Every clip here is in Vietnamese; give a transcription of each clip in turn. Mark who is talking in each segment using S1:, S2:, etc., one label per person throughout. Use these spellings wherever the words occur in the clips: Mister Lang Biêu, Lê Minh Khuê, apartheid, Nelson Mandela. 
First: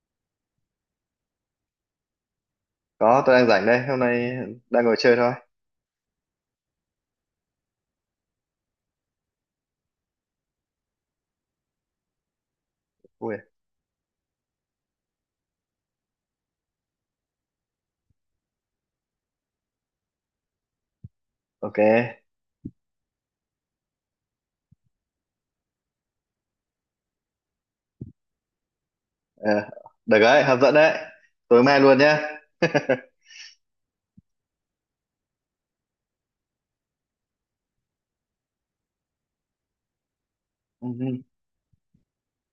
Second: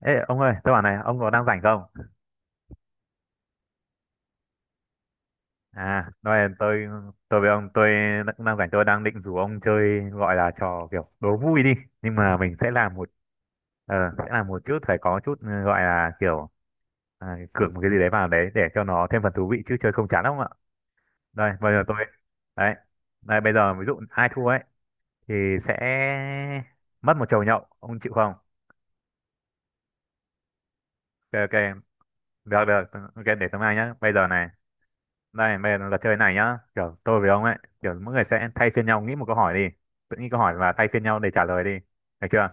S1: Ê, ông ơi, tôi bảo này, ông có đang rảnh không?
S2: Có, tôi đang rảnh đây, hôm nay đang ngồi chơi thôi.
S1: À, nói tôi tôi với ông cũng đang rảnh, tôi đang định rủ ông chơi gọi là trò kiểu đố vui đi, nhưng mà mình sẽ làm một
S2: Ui,
S1: sẽ làm một chút phải có chút gọi là kiểu cược một cái gì đấy vào đấy để cho nó thêm phần thú vị chứ chơi không chán không ạ? Đây, bây
S2: ok.
S1: giờ tôi đấy. Đây bây giờ ví dụ ai thua ấy thì sẽ mất một chầu nhậu, ông chịu không?
S2: Ờ, được đấy, hấp dẫn đấy.
S1: Ok ok,
S2: Tối mai luôn nhá.
S1: được được, ok để tôi mai nhá. Bây giờ này đây, bây giờ là chơi này nhá. Kiểu tôi với ông ấy, kiểu mỗi người sẽ thay phiên nhau nghĩ một câu hỏi đi. Tự nghĩ câu hỏi và thay
S2: Ừ,
S1: phiên nhau để trả lời đi. Được chưa?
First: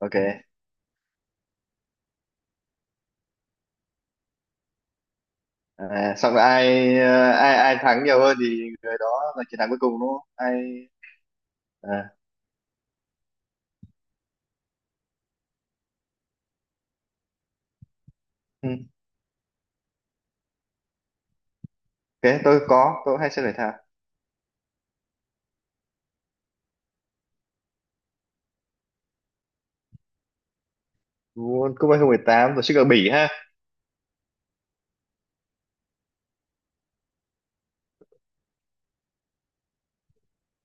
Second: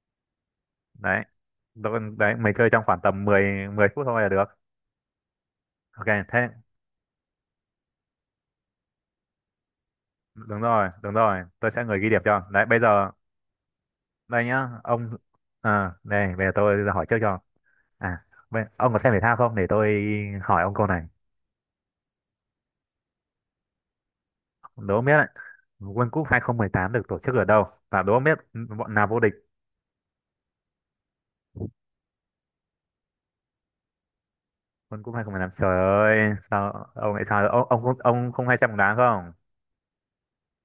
S2: ok.
S1: Đấy. Tôi, đấy, mình chơi trong khoảng tầm 10 10 phút thôi là được. Ok,
S2: À, xong rồi
S1: thế
S2: ai ờ, ai ai thắng nhiều hơn thì người đó là chiến thắng cuối cùng đúng không?
S1: đúng
S2: Ai
S1: rồi, đúng rồi. Tôi sẽ người
S2: à,
S1: ghi điểm cho. Đấy, bây giờ đây nhá, ông đây, bây giờ tôi hỏi trước cho. Bây,
S2: ừ.
S1: ông có xem thể thao không để tôi hỏi ông câu này.
S2: Ok, tôi có, tôi cũng hay xem thể thao.
S1: Đố ông biết đấy, World Cup 2018 được tổ chức ở đâu? Và đố ông biết bọn nào vô địch?
S2: World Cup 2018 tổ chức ở Bỉ ha.
S1: World Cup 2015, trời ơi sao ông lại sao ông không hay xem bóng đá không?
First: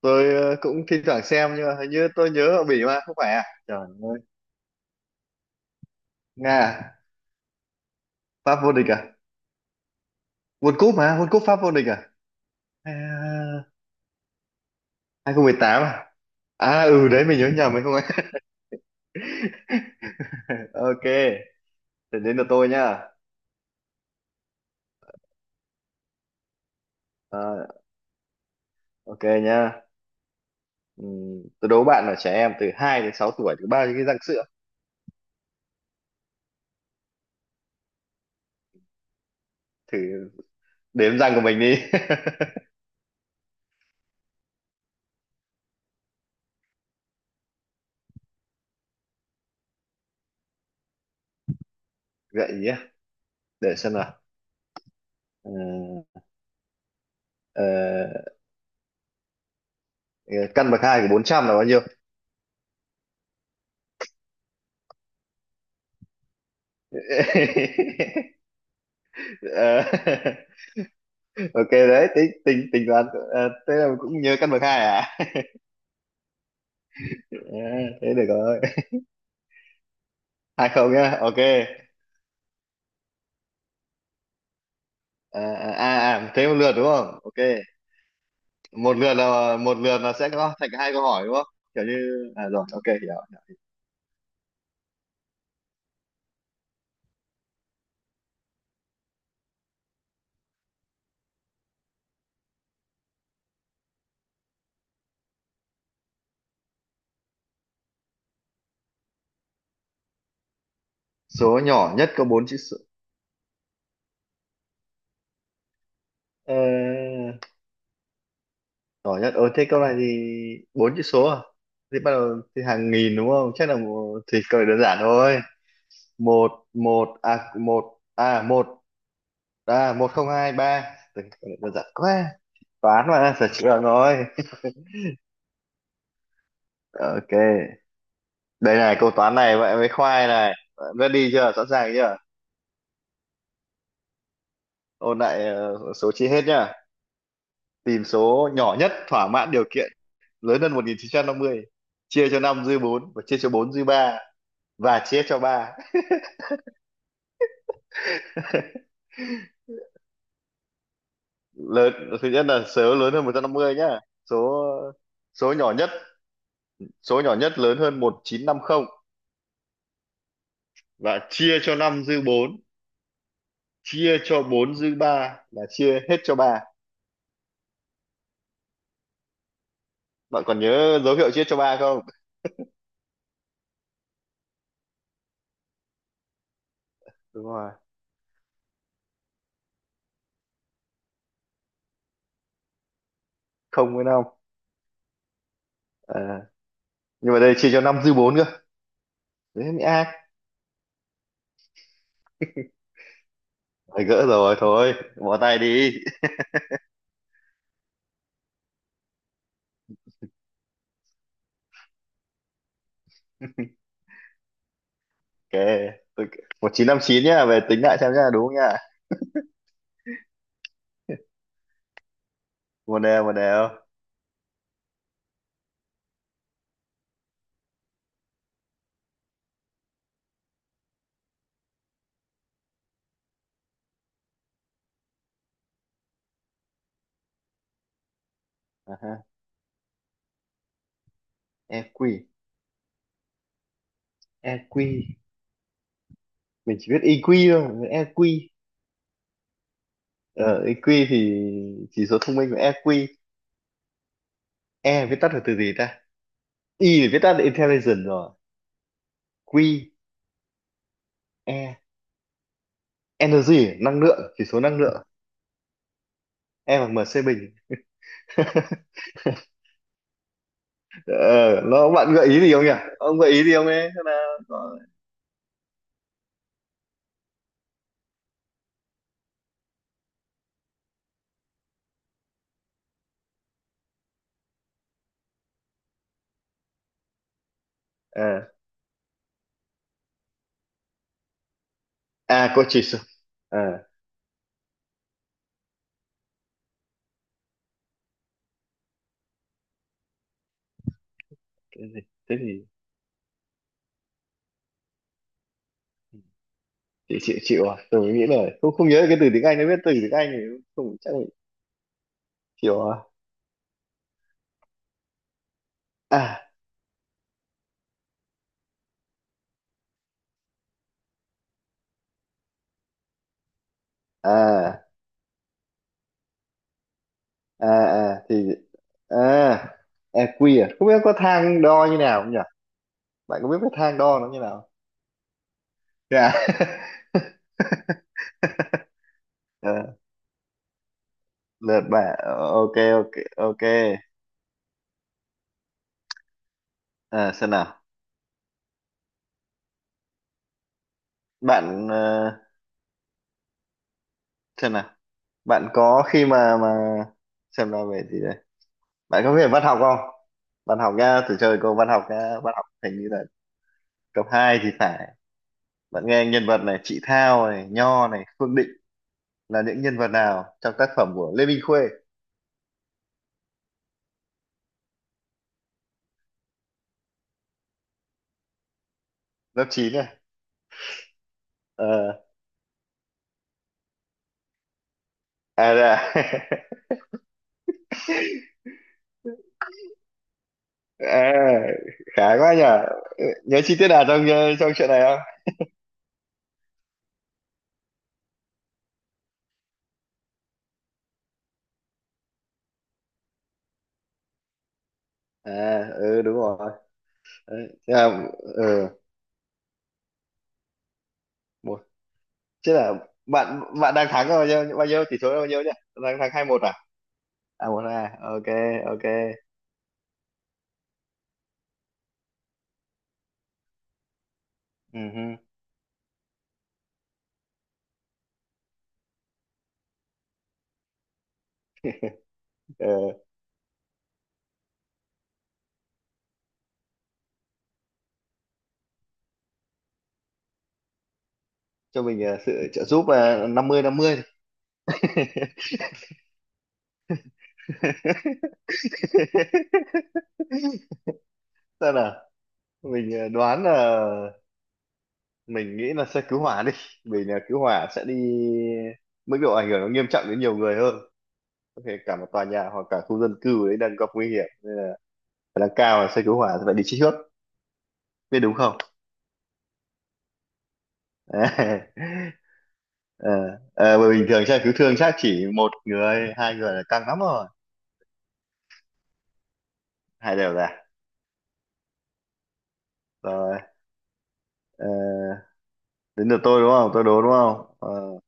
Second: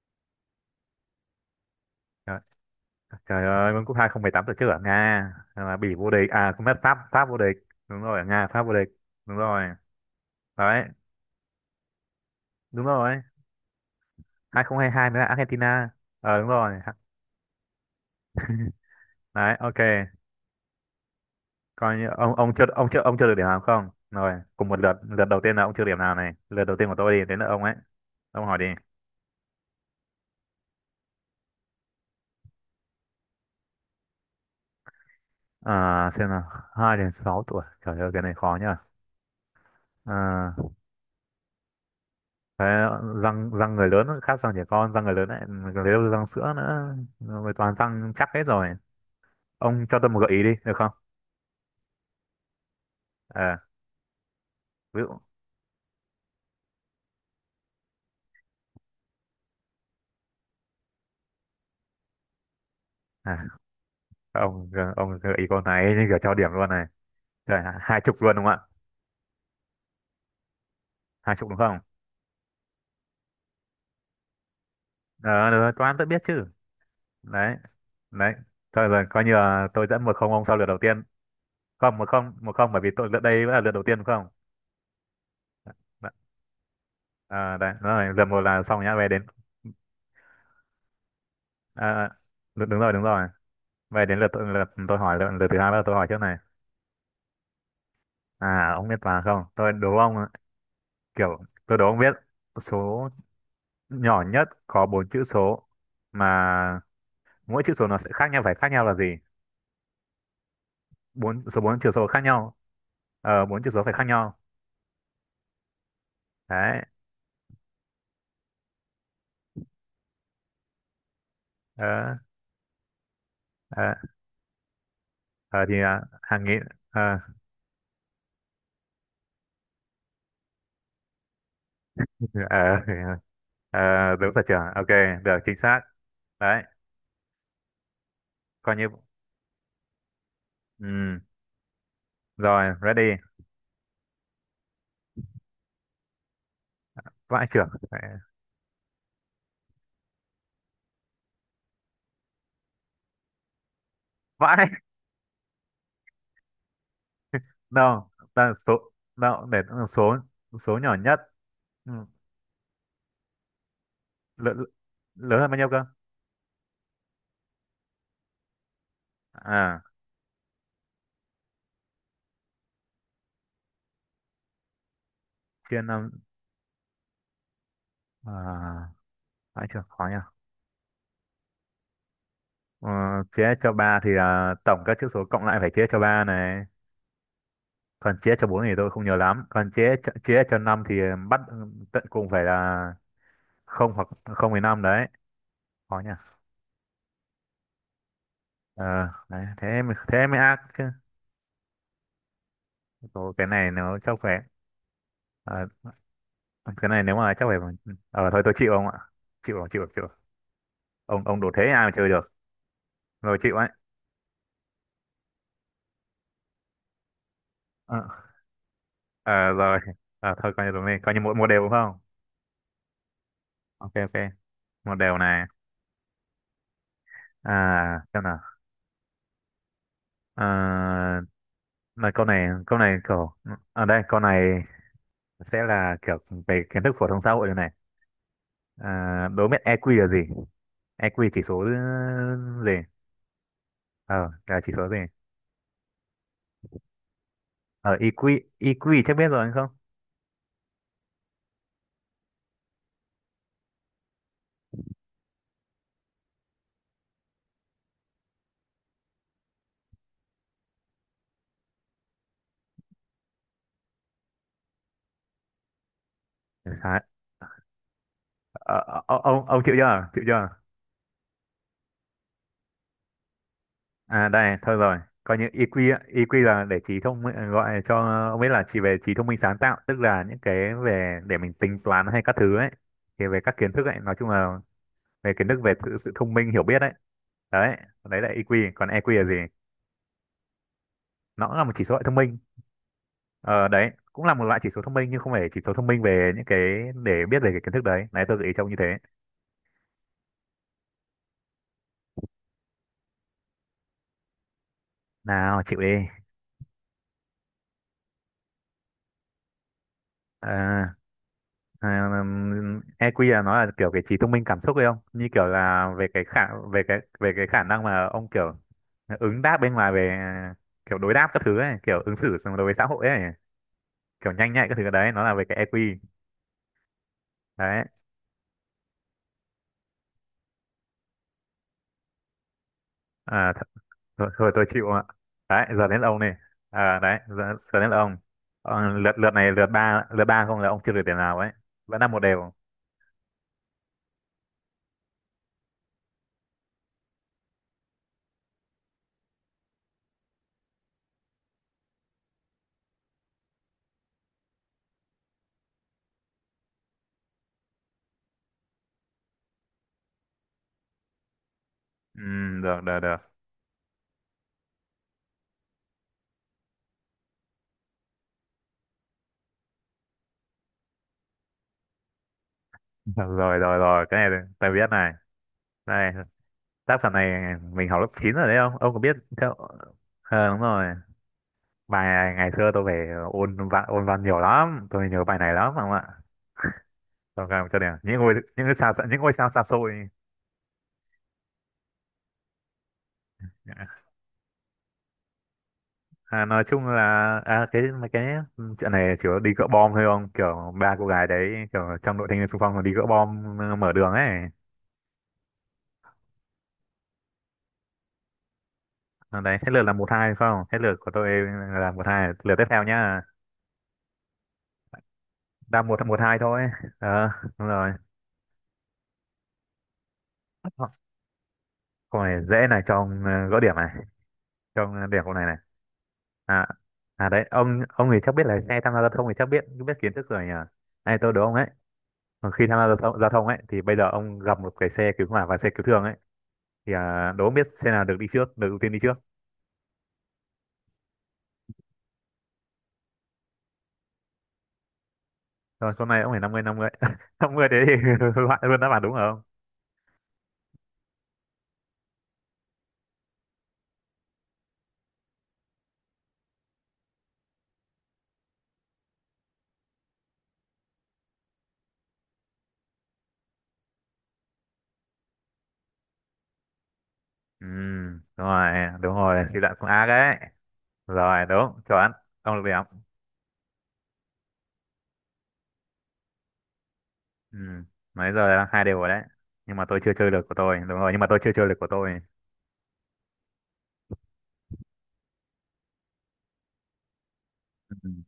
S2: Tôi cũng thi thoảng xem nhưng mà hình như tôi
S1: Trời,
S2: nhớ ở Bỉ mà không phải
S1: trời
S2: à?
S1: ơi,
S2: Trời
S1: World Cup
S2: ơi.
S1: 2018 tổ chức ở Nga mà Bỉ vô địch à,
S2: Nga
S1: không
S2: à?
S1: biết, Pháp Pháp vô địch, đúng rồi ở Nga
S2: Pháp
S1: Pháp vô
S2: vô địch
S1: địch,
S2: à?
S1: đúng rồi,
S2: World
S1: đấy
S2: Cup mà, World Cup Pháp vô địch à?
S1: đúng
S2: À,
S1: rồi, 2022 mới là
S2: 2018
S1: Argentina.
S2: à?
S1: Ờ đúng rồi,
S2: À ừ đấy mình nhớ nhầm mình không ấy.
S1: đấy ok,
S2: Ok,
S1: coi như
S2: thì
S1: ông
S2: đến lượt
S1: ông chưa
S2: tôi
S1: ông chưa
S2: nhá.
S1: ông chưa được điểm nào, không rồi cùng một lượt, lượt đầu tiên là ông chưa điểm nào này, lượt đầu tiên của tôi đi đến lượt ông
S2: À,
S1: ấy, ông hỏi đi.
S2: ok nhá. Tôi đố bạn là trẻ em từ 2 đến 6 tuổi có bao nhiêu cái răng sữa?
S1: À xem nào, hai đến sáu tuổi, trời ơi cái này khó nhá.
S2: Thử
S1: À,
S2: đếm răng của mình đi.
S1: Đấy, răng răng người lớn khác răng trẻ con, răng người lớn lại lấy răng sữa nữa rồi toàn răng chắc hết rồi, ông cho tôi một gợi ý đi được không?
S2: Gợi ý à?
S1: à,
S2: Để xem nào.
S1: ví dụ
S2: Ờ, ờ, ờ, Căn bậc hai của 400 là bao nhiêu?
S1: à, ông gợi ý con này như kiểu cho điểm luôn này. Trời, 20 luôn đúng không ạ?
S2: Ờ,
S1: 20 đúng
S2: ok
S1: không?
S2: đấy, tính tính tính toán. Thế là cũng nhớ căn bậc hai à?
S1: Ờ được rồi, toán tôi biết chứ. Đấy.
S2: Ờ, thế được
S1: Đấy
S2: rồi.
S1: thôi rồi coi như là tôi dẫn một không ông sau lượt
S2: Hai
S1: đầu
S2: không
S1: tiên,
S2: nhá. Ok.
S1: không một không một không bởi vì tôi lượt đây vẫn là lượt đầu tiên đúng không? Đã-
S2: Thế một lượt đúng không? Ok.
S1: đấy đúng rồi lượt một là xong nhá
S2: Một
S1: về
S2: lượt
S1: đến
S2: là sẽ có thành hai câu hỏi đúng không, kiểu
S1: à,
S2: như.
S1: à,
S2: À rồi,
S1: đúng
S2: ok,
S1: đúng rồi
S2: hiểu.
S1: Vậy đến lượt tôi- lượt tôi hỏi, lượt, lượt thứ hai là tôi hỏi trước này. À, ông biết mà không? Tôi đố ông, ạ. Kiểu, tôi đố ông biết số nhỏ nhất có bốn chữ số mà mỗi chữ số nó sẽ khác nhau, phải khác nhau là gì? Bốn, số
S2: Số
S1: bốn chữ
S2: nhỏ
S1: số
S2: nhất
S1: khác
S2: có bốn
S1: nhau.
S2: chữ số,
S1: Ờ, bốn chữ số phải khác nhau.
S2: ờ,
S1: Đấy.
S2: nhỏ nhất. Ờ thế câu này thì bốn chữ số à, thì bắt
S1: Ờ,
S2: đầu thì hàng nghìn đúng không, chắc là
S1: ờ,
S2: một, thì câu này đơn giản thôi.
S1: ờ, thì hàng
S2: Một
S1: nghìn, ờ,
S2: một à một à một à Một không hai ba. Tưởng câu này đơn giản quá,
S1: ờ,
S2: toán mà phải chịu
S1: ờ,
S2: được rồi.
S1: đúng rồi trưởng. Ok, được, chính xác. Đấy,
S2: Ok,
S1: coi
S2: đây
S1: như,
S2: này, câu toán này vậy với khoai này.
S1: ừ,
S2: Ready chưa, sẵn sàng chưa?
S1: rồi, ready.
S2: Ôn lại. Ờ, Số chi hết nhá,
S1: Vãi trưởng.
S2: tìm số nhỏ nhất thỏa mãn điều kiện lớn hơn 1950, chia cho 5 dư 4 và chia cho 4 dư 3
S1: Vãi.
S2: và chia cho 3.
S1: No, là số no, để số số nhỏ nhất, ừ.
S2: Lớn, thứ nhất là số lớn hơn 150 nhá. số
S1: Lớn, lớn hơn
S2: số
S1: bao nhiêu
S2: nhỏ
S1: cơ?
S2: nhất, số nhỏ nhất lớn hơn 1950
S1: À,
S2: và chia cho 5 dư 4, chia cho 4 dư 3, là
S1: chia
S2: chia
S1: năm
S2: hết cho 3.
S1: à, phải chưa khó nhỉ.
S2: Bạn còn nhớ dấu hiệu chia cho 3 không?
S1: Ờ, chia cho ba thì tổng các chữ số cộng lại phải chia cho ba này.
S2: Đúng rồi.
S1: Còn chia cho bốn thì tôi không nhớ lắm. Còn chia cho năm thì bắt tận cùng phải là không
S2: Không với
S1: hoặc
S2: 5.
S1: không với năm đấy. Khó nhỉ.
S2: À, nhưng mà đây chia cho 5 dư 4 cơ.
S1: Ờ, đấy,
S2: Đấy mới ác.
S1: thế mới ác chứ. Ồ, cái này nó
S2: Phải
S1: chắc
S2: gỡ
S1: phải
S2: rồi, thôi bỏ tay
S1: ờ,
S2: đi.
S1: cái này nếu mà chắc phải, thôi tôi chịu không ạ? Chịu rồi, chịu rồi, chịu rồi. Ông đủ thế ai mà chơi được rồi chịu ấy.
S2: Ok, tôi... 1959 nhá, về tính lại
S1: Ờ
S2: xem nhá, đúng không nhá?
S1: ờ, rồi. Ờ, thôi coi như đúng đi coi như mỗi một đều đúng không?
S2: Một đều, một đều.
S1: Ok ok, một đều này. À xem nào, à, là câu này kiểu ở đây câu này sẽ là kiểu về kiến thức phổ thông xã hội rồi này.
S2: À ha,
S1: Đố biết EQ là gì? EQ chỉ số
S2: EQ,
S1: gì? Ờ là chỉ số
S2: EQ.
S1: gì?
S2: Mình chỉ biết EQ thôi, mình biết
S1: Ờ EQ,
S2: EQ.
S1: EQ chắc biết rồi anh không?
S2: Ờ, EQ thì chỉ số thông minh của EQ. E viết tắt là từ gì ta? I thì viết tắt là intelligence rồi. Q, E, energy, năng lượng, chỉ số năng lượng. E bằng
S1: Sai.
S2: MC bình.
S1: Ờ, ông chịu chưa chịu chưa?
S2: Ờ, nó bạn gợi ý gì không nhỉ? Ông gợi ý gì không ấy? Thế là
S1: À đây, thôi
S2: có...
S1: rồi. Coi như EQ á, EQ là để trí thông minh- gọi cho ông biết là chỉ về trí thông minh sáng tạo, tức là những cái về để mình tính toán hay các thứ ấy. Thì về các kiến thức ấy, nói chung là về kiến thức về sự thông minh hiểu biết ấy. Đấy, đấy là
S2: Ờ,
S1: EQ, còn EQ là gì? Nó cũng là một chỉ số hệ thông minh.
S2: À, có chỉ số. Ờ,
S1: Ờ đấy, cũng là một loại chỉ số thông minh nhưng không phải chỉ số thông minh về những cái để biết về cái kiến thức đấy. Đấy tôi gợi ý cho ông như thế.
S2: cái gì? Thế thì...
S1: Nào, chịu đi.
S2: chịu, tôi nghĩ là không, không nhớ cái từ tiếng Anh, nó biết từ tiếng Anh thì
S1: Ờ.
S2: không chắc mình.
S1: À,
S2: Chịu à
S1: EQ là nó là kiểu cái trí thông minh cảm xúc ấy không? Như kiểu là về cái khả,
S2: à
S1: về cái khả năng mà ông kiểu ứng đáp bên ngoài về kiểu đối đáp các thứ ấy, kiểu ứng xử xong đối với xã hội ấy, kiểu nhanh nhạy các
S2: à
S1: thứ đấy, nó là về cái EQ.
S2: à
S1: Đấy.
S2: à thì à à quy, à không biết có thang đo như nào không nhỉ, bạn có
S1: À,
S2: biết
S1: th
S2: cái thang đo nó
S1: thôi,
S2: như
S1: thôi tôi
S2: nào.
S1: chịu ạ. Đấy, giờ đến ông
S2: Dạ.
S1: này. À, đấy, giờ, giờ đến ông. Ờ, lượt lượt này lượt
S2: À,
S1: ba, lượt ba không là ông chưa được điểm nào ấy.
S2: lượt
S1: Vẫn là
S2: bạn.
S1: một
S2: Ờ,
S1: đều.
S2: ok, ok, ok. À, xem nào. bạn ờ, xem nào. Bạn có khi mà Xem nào về gì đây, bạn có về văn học không? Văn học nha, thử chơi câu văn học
S1: Ừ,
S2: nha. Văn học
S1: được
S2: hình
S1: được
S2: như
S1: được.
S2: là cấp 2 thì phải. Bạn nghe nhân vật này, chị Thao này, Nho này, Phương Định, là những nhân vật nào trong tác phẩm của Lê Minh Khuê?
S1: Được rồi rồi rồi, cái này tôi biết này. Đây, tác phẩm này mình học lớp 9 rồi đấy không ông có biết theo.
S2: Lớp chín này.
S1: Ờ đúng rồi, bài
S2: Ờ.
S1: này ngày xưa tôi phải ôn văn nhiều lắm tôi nhớ bài này lắm
S2: À,
S1: không ạ.
S2: dạ.
S1: Tôi cảm cho đẹp những ngôi sao xa xôi.
S2: À, khá quá nhở. Ừ, nhớ chi tiết nào trong trong chuyện này không?
S1: Nói chung là cái mấy cái chuyện này chỉ có đi gỡ bom thôi không, kiểu ba cô gái đấy kiểu trong đội thanh niên xung phong còn đi gỡ bom, mở đường ấy.
S2: À ừ đúng rồi. Đấy, thế là, ừ,
S1: À, đấy hết lượt là một hai phải không hết lượt của tôi
S2: một
S1: là một hai lượt tiếp
S2: chứ.
S1: theo
S2: Là
S1: nhá,
S2: bạn bạn đang thắng bao nhiêu, bao nhiêu, tỷ số là bao nhiêu nhỉ?
S1: đang một
S2: Đang
S1: một
S2: thắng
S1: hai
S2: hai
S1: thôi.
S2: một à?
S1: Ờ
S2: À
S1: đúng
S2: một
S1: rồi
S2: à? Ok, ok.
S1: câu này dễ này cho ông gỡ điểm. Không à, đẹp hôm
S2: Ừ,
S1: này này. à đấy ông thì chắc biết lái xe tham gia giao thông thì chắc biết biết kiến thức rồi nhỉ, này tôi đố ông ấy, còn khi tham gia
S2: ừ.
S1: giao thông ấy thì bây giờ ông gặp một cái xe cứu hỏa và xe cứu thương ấy, thì đố ông biết xe nào được đi trước được ưu tiên đi trước.
S2: Cho mình sự trợ giúp là năm mươi năm mươi.
S1: Rồi con này ông phải năm năm mươi năm mươi thế thì loại luôn đáp án đúng không?
S2: Sao nào? Mình đoán là, mình nghĩ là sẽ cứu hỏa đi. Vì là cứu hỏa sẽ đi, mức độ ảnh hưởng nó nghiêm trọng đến nhiều người hơn. Có thể cả một tòa nhà hoặc cả khu dân cư đấy đang gặp nguy hiểm. Khả năng cao là xe cứu hỏa sẽ phải đi trước.
S1: Ừ
S2: Biết
S1: đúng
S2: đúng không?
S1: rồi, đúng rồi suy luận cũng ác đấy, rồi đúng chuẩn, ông được điểm.
S2: Ờ, ờ, bởi bình thường xe cứu thương chắc chỉ một người, hai người là căng lắm rồi.
S1: Ừ nãy giờ là hai đều rồi đấy, nhưng mà tôi chưa chơi
S2: Hai
S1: được
S2: đều
S1: của tôi
S2: là.
S1: đúng rồi nhưng mà tôi chưa chơi được của tôi.
S2: Rồi, ờ, đến lượt tôi đúng không? Tôi đố đúng không?
S1: Ừ.
S2: Ờ,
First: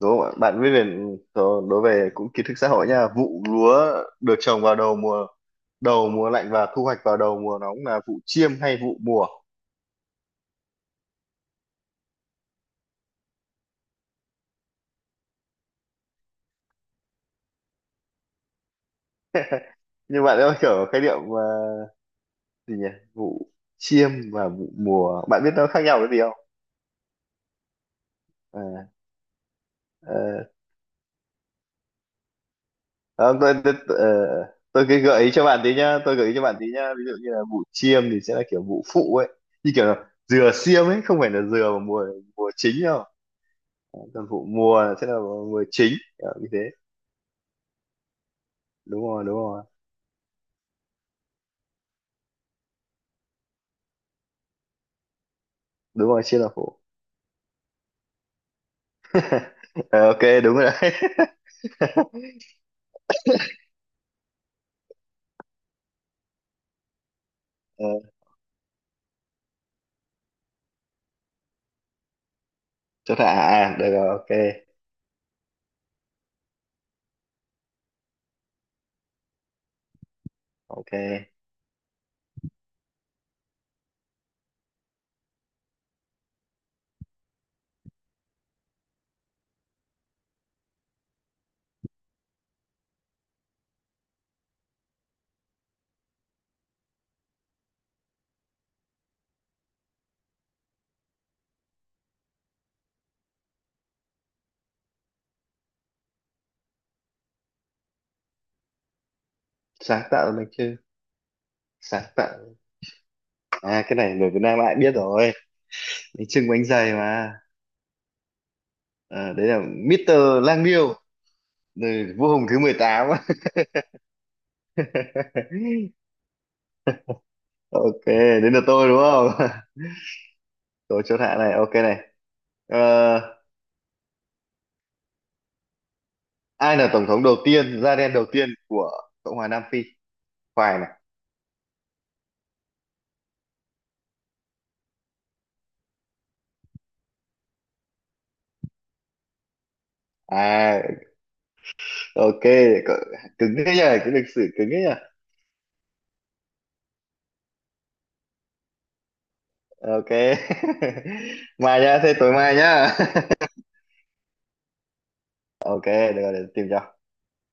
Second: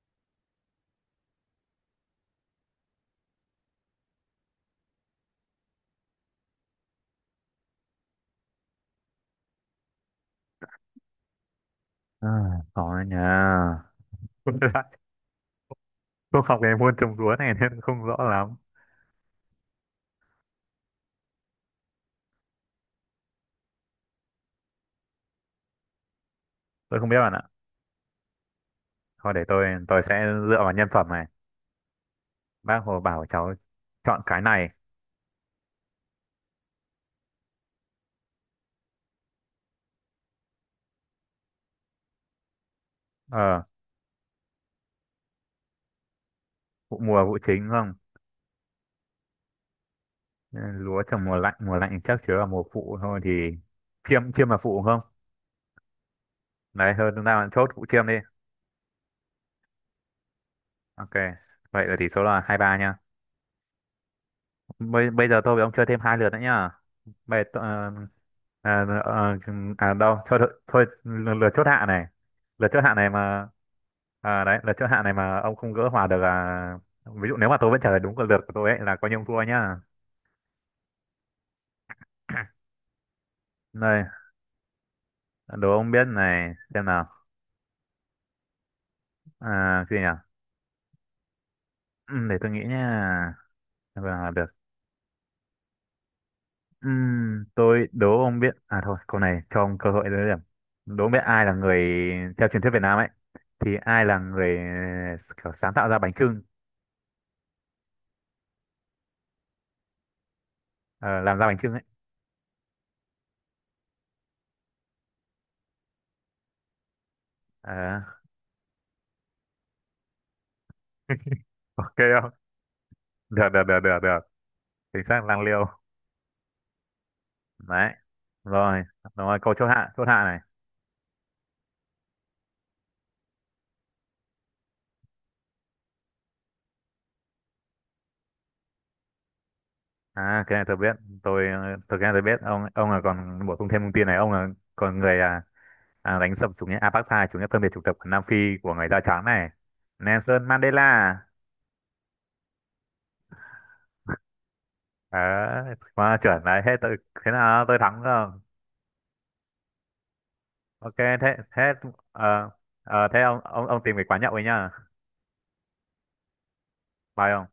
S2: đúng không ạ? Bạn viết về đó- đối về cũng kiến thức xã hội nha. Vụ lúa được trồng vào đầu mùa lạnh và thu hoạch vào đầu mùa nóng là vụ chiêm hay vụ mùa?
S1: à, có đấy nhá. Không biết lại. Không học về môn trồng lúa này nên không rõ lắm.
S2: Nhưng bạn ơi, kiểu khái niệm mà gì nhỉ? Vụ chiêm và vụ mùa. Bạn biết nó khác nhau cái gì không?
S1: Tôi không biết bạn ạ.
S2: À,
S1: Thôi để tôi sẽ
S2: ờ,
S1: dựa vào nhân phẩm này. Bác Hồ bảo
S2: không,
S1: cháu
S2: tôi
S1: chọn cái này.
S2: tôi cái gợi ý cho bạn tí nhá, tôi gợi ý cho bạn tí nhá. Ví dụ như là vụ chiêm thì sẽ là kiểu vụ phụ ấy, như kiểu là dừa xiêm ấy, không phải là dừa mà mùa mùa chính đâu.
S1: Ờ,
S2: Còn vụ mùa sẽ là mùa chính, kiểu như thế.
S1: vụ mùa vụ chính không?
S2: Đúng rồi, đúng rồi,
S1: Ừ, lúa trồng mùa lạnh chắc chứa vào mùa phụ thôi thì chiêm chiêm là phụ không?
S2: đúng rồi, chia là phụ.
S1: Đấy thôi chúng ta chốt vụ chiêm đi.
S2: Ờ, ok, đúng rồi đấy.
S1: Ok. Vậy là tỷ số là 2-3 nha. Bây giờ tôi với ông chơi thêm hai lượt nữa nhá. Bây,
S2: Ờ,
S1: ờ, à, à, à đâu thôi thôi, thôi lượt lượt chốt hạ này, lượt chốt hạ này
S2: chỗ thả
S1: mà
S2: à, được rồi, ok,
S1: đấy lượt chốt hạ này mà ông không gỡ hòa được là ví dụ nếu mà tôi vẫn trả lời đúng cái lượt của tôi ấy là coi như ông thua nhá.
S2: ok.
S1: Đây đố ông biết này xem nào cái gì nhỉ. Để tôi nghĩ nhá và được. Tôi đố ông biết thôi câu này cho ông cơ hội lấy điểm, đố ông biết ai là người theo truyền thuyết Việt Nam ấy thì ai là người kiểu sáng tạo ra bánh chưng,
S2: Sáng tạo là bánh chưng,
S1: ờ, làm ra bánh chưng ấy.
S2: sáng tạo. À cái này người Việt Nam ai biết rồi, bánh chưng bánh dày mà.
S1: Ờ,
S2: Ờ, đấy là Mister Lang Biêu,
S1: ok
S2: người vua hùng thứ mười tám.
S1: được được được được được, chính xác lang liêu. Đấy
S2: Ok, đến lượt
S1: rồi,
S2: tôi đúng
S1: đúng rồi
S2: không?
S1: câu chốt hạ này.
S2: Tôi chỗ thả này, ok này. Ờ, ai là tổng thống đầu tiên, da đen đầu tiên của Cộng hòa Nam Phi?
S1: Cái này tôi
S2: Khoai này.
S1: biết. Tôi thực ra tôi biết ông là còn bổ sung thêm thông tin này ông là còn người, đánh sập chủ nghĩa apartheid chủ nghĩa phân biệt chủng tộc ở Nam Phi của người da trắng này. Nelson
S2: À,
S1: Mandela.
S2: ok. Cỡ- cứng thế nhỉ, cái lịch sử cứng thế nhỉ.
S1: Ờ mà chuẩn đấy thế tôi thế nào tôi thắng rồi.
S2: Ok.
S1: Ok thế thế,
S2: Mai nhá, thế tối
S1: ờ
S2: mai nhá.
S1: ờ, thế ông ông tìm cái quán nhậu ấy nhá.
S2: Ok, được rồi, để tìm cho.
S1: Bye ông.